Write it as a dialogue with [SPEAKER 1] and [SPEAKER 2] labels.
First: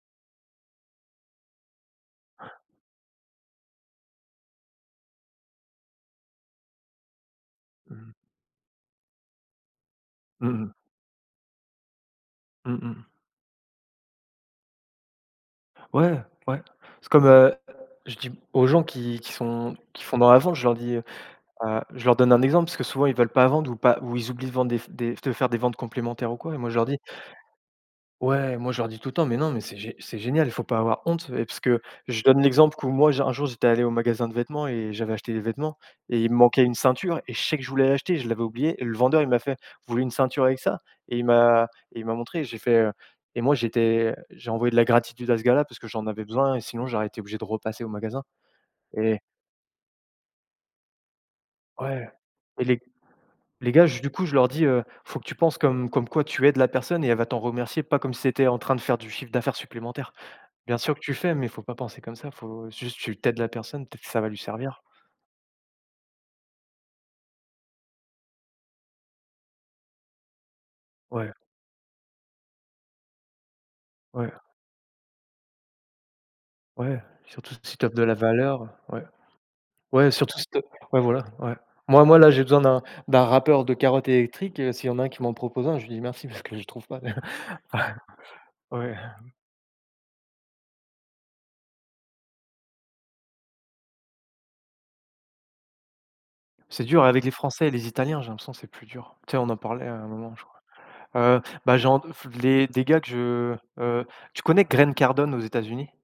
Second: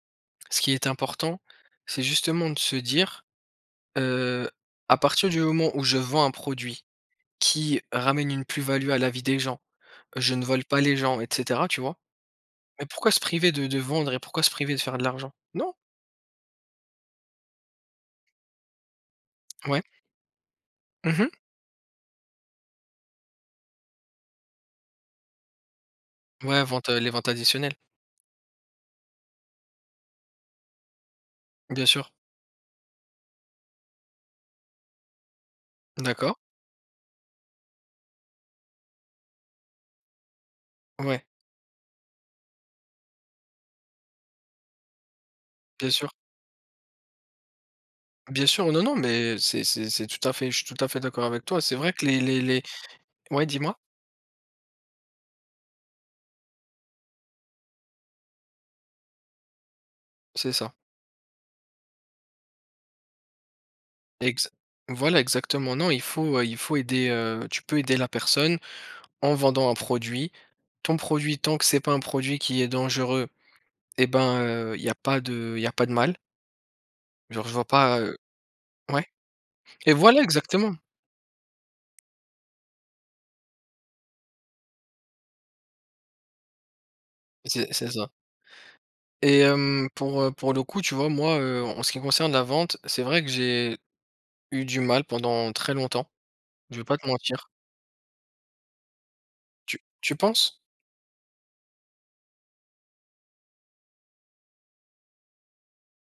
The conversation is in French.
[SPEAKER 1] Ce qui est important, c'est justement de se dire, heu: «À partir du moment où je vends un produit qui
[SPEAKER 2] Mmh.
[SPEAKER 1] ramène une plus-value à la vie des gens, heu, je ne
[SPEAKER 2] Mmh
[SPEAKER 1] vole
[SPEAKER 2] mh.
[SPEAKER 1] pas les gens», et cetera, tu vois?
[SPEAKER 2] Mmh
[SPEAKER 1] Mais
[SPEAKER 2] mh.
[SPEAKER 1] pourquoi se priver de de vendre et pourquoi se priver de faire de l'argent? Non!
[SPEAKER 2] Ouais, ouais, c'est comme, heu, je dis aux gens qui qui sont
[SPEAKER 1] Ouais.
[SPEAKER 2] qui font dans la vente, je leur dis, heu,
[SPEAKER 1] Mmh mh.
[SPEAKER 2] heu je leur donne un exemple parce que, souvent ils veulent pas vendre ou pas ou ils oublient de vendre des f des de faire des ventes complémentaires, ou quoi, et
[SPEAKER 1] Ouais,
[SPEAKER 2] moi je leur
[SPEAKER 1] ventes, heu,
[SPEAKER 2] dis
[SPEAKER 1] les ventes additionnelles.
[SPEAKER 2] ouais, moi, je leur dis tout le temps: «Mais non, mais c'est gé c'est génial, il faut pas avoir honte» et parce que
[SPEAKER 1] Bien sûr.
[SPEAKER 2] je donne l'exemple q où moi j'ai un jour j'étais allé au magasin de vêtements et j'avais acheté des vêtements, et il
[SPEAKER 1] D'accord.
[SPEAKER 2] me manquait une ceinture, et je sais que je voulais l'acheter, je l'avais oublié, et le vendeur, il m'a fait: «Vous voulez une ceinture avec ça?». Et
[SPEAKER 1] Ouais.
[SPEAKER 2] il m'a et il m'a montré, j'ai fait, heu, et moi j'étais j'ai envoyé de la gratitude à ce gars-là, parce que
[SPEAKER 1] Bien
[SPEAKER 2] j'en
[SPEAKER 1] sûr.
[SPEAKER 2] avais besoin, et sinon j'aurais été obligé de repasser au magasin,
[SPEAKER 1] Bien sûr, non, non,
[SPEAKER 2] et
[SPEAKER 1] mais c'est c'est c'est tout à fait je suis à fait d'accord avec toi. C'est vrai que
[SPEAKER 2] Ouais,
[SPEAKER 1] les les les
[SPEAKER 2] et les
[SPEAKER 1] ouais,
[SPEAKER 2] les
[SPEAKER 1] dis-moi.
[SPEAKER 2] gars ju du coup, je leur dis, heu: «Faut que tu penses comme comme quoi tu aides la personne et elle va t'en remercier pas comme si c'était en train de faire du chiffre d'affaires supplémentaire.
[SPEAKER 1] C'est ça.
[SPEAKER 2] Bien sûr que tu fais, mais il faut pas penser comme ça, faut juste tu tu aides la personne, peut-être ça va lui
[SPEAKER 1] Exa
[SPEAKER 2] servir».
[SPEAKER 1] voilà, exactement, non il faut, heu, il faut aider, heu, tu peux aider la personne en vendant un produit. Ton
[SPEAKER 2] Ouais.
[SPEAKER 1] produit, tant que c'est pas un produit qui est dangereux eh
[SPEAKER 2] Ouais.
[SPEAKER 1] ben, heu, il y a pas de il y a pas de mal.
[SPEAKER 2] Ouais,
[SPEAKER 1] Genre, je
[SPEAKER 2] surtout t
[SPEAKER 1] vois
[SPEAKER 2] si t'offres
[SPEAKER 1] pas,
[SPEAKER 2] de la
[SPEAKER 1] heu
[SPEAKER 2] valeur. Ouais.
[SPEAKER 1] ouais? Et
[SPEAKER 2] Ouais,
[SPEAKER 1] voilà,
[SPEAKER 2] surtout si tu es
[SPEAKER 1] exactement!
[SPEAKER 2] ouais, voilà, ouais. Moi moi, là, j'ai besoin d'un d'un râpeur de carottes électrique, et s'il y en a qui m'en propose un, je lui dis merci, parce que je le trouve pas.
[SPEAKER 1] C'est c'est ça.
[SPEAKER 2] Ouais.
[SPEAKER 1] Et hem, pour, heu, pour le coup, tu vois, moi, heu, en ce qui concerne la vente, c'est vrai que j'ai eu du mal pendant très longtemps, je
[SPEAKER 2] C'est
[SPEAKER 1] vais pas
[SPEAKER 2] dur
[SPEAKER 1] te
[SPEAKER 2] avec les
[SPEAKER 1] mentir.
[SPEAKER 2] Français et les Italiens, j'ai l'impression, c'est plus dur. Tu sais, on en
[SPEAKER 1] Tu
[SPEAKER 2] parlait à un
[SPEAKER 1] tu
[SPEAKER 2] moment, je crois.
[SPEAKER 1] penses?
[SPEAKER 2] Heu, bah, j'en f les des gars que je, heu, tu connais Grant Cardon, aux États-Unis?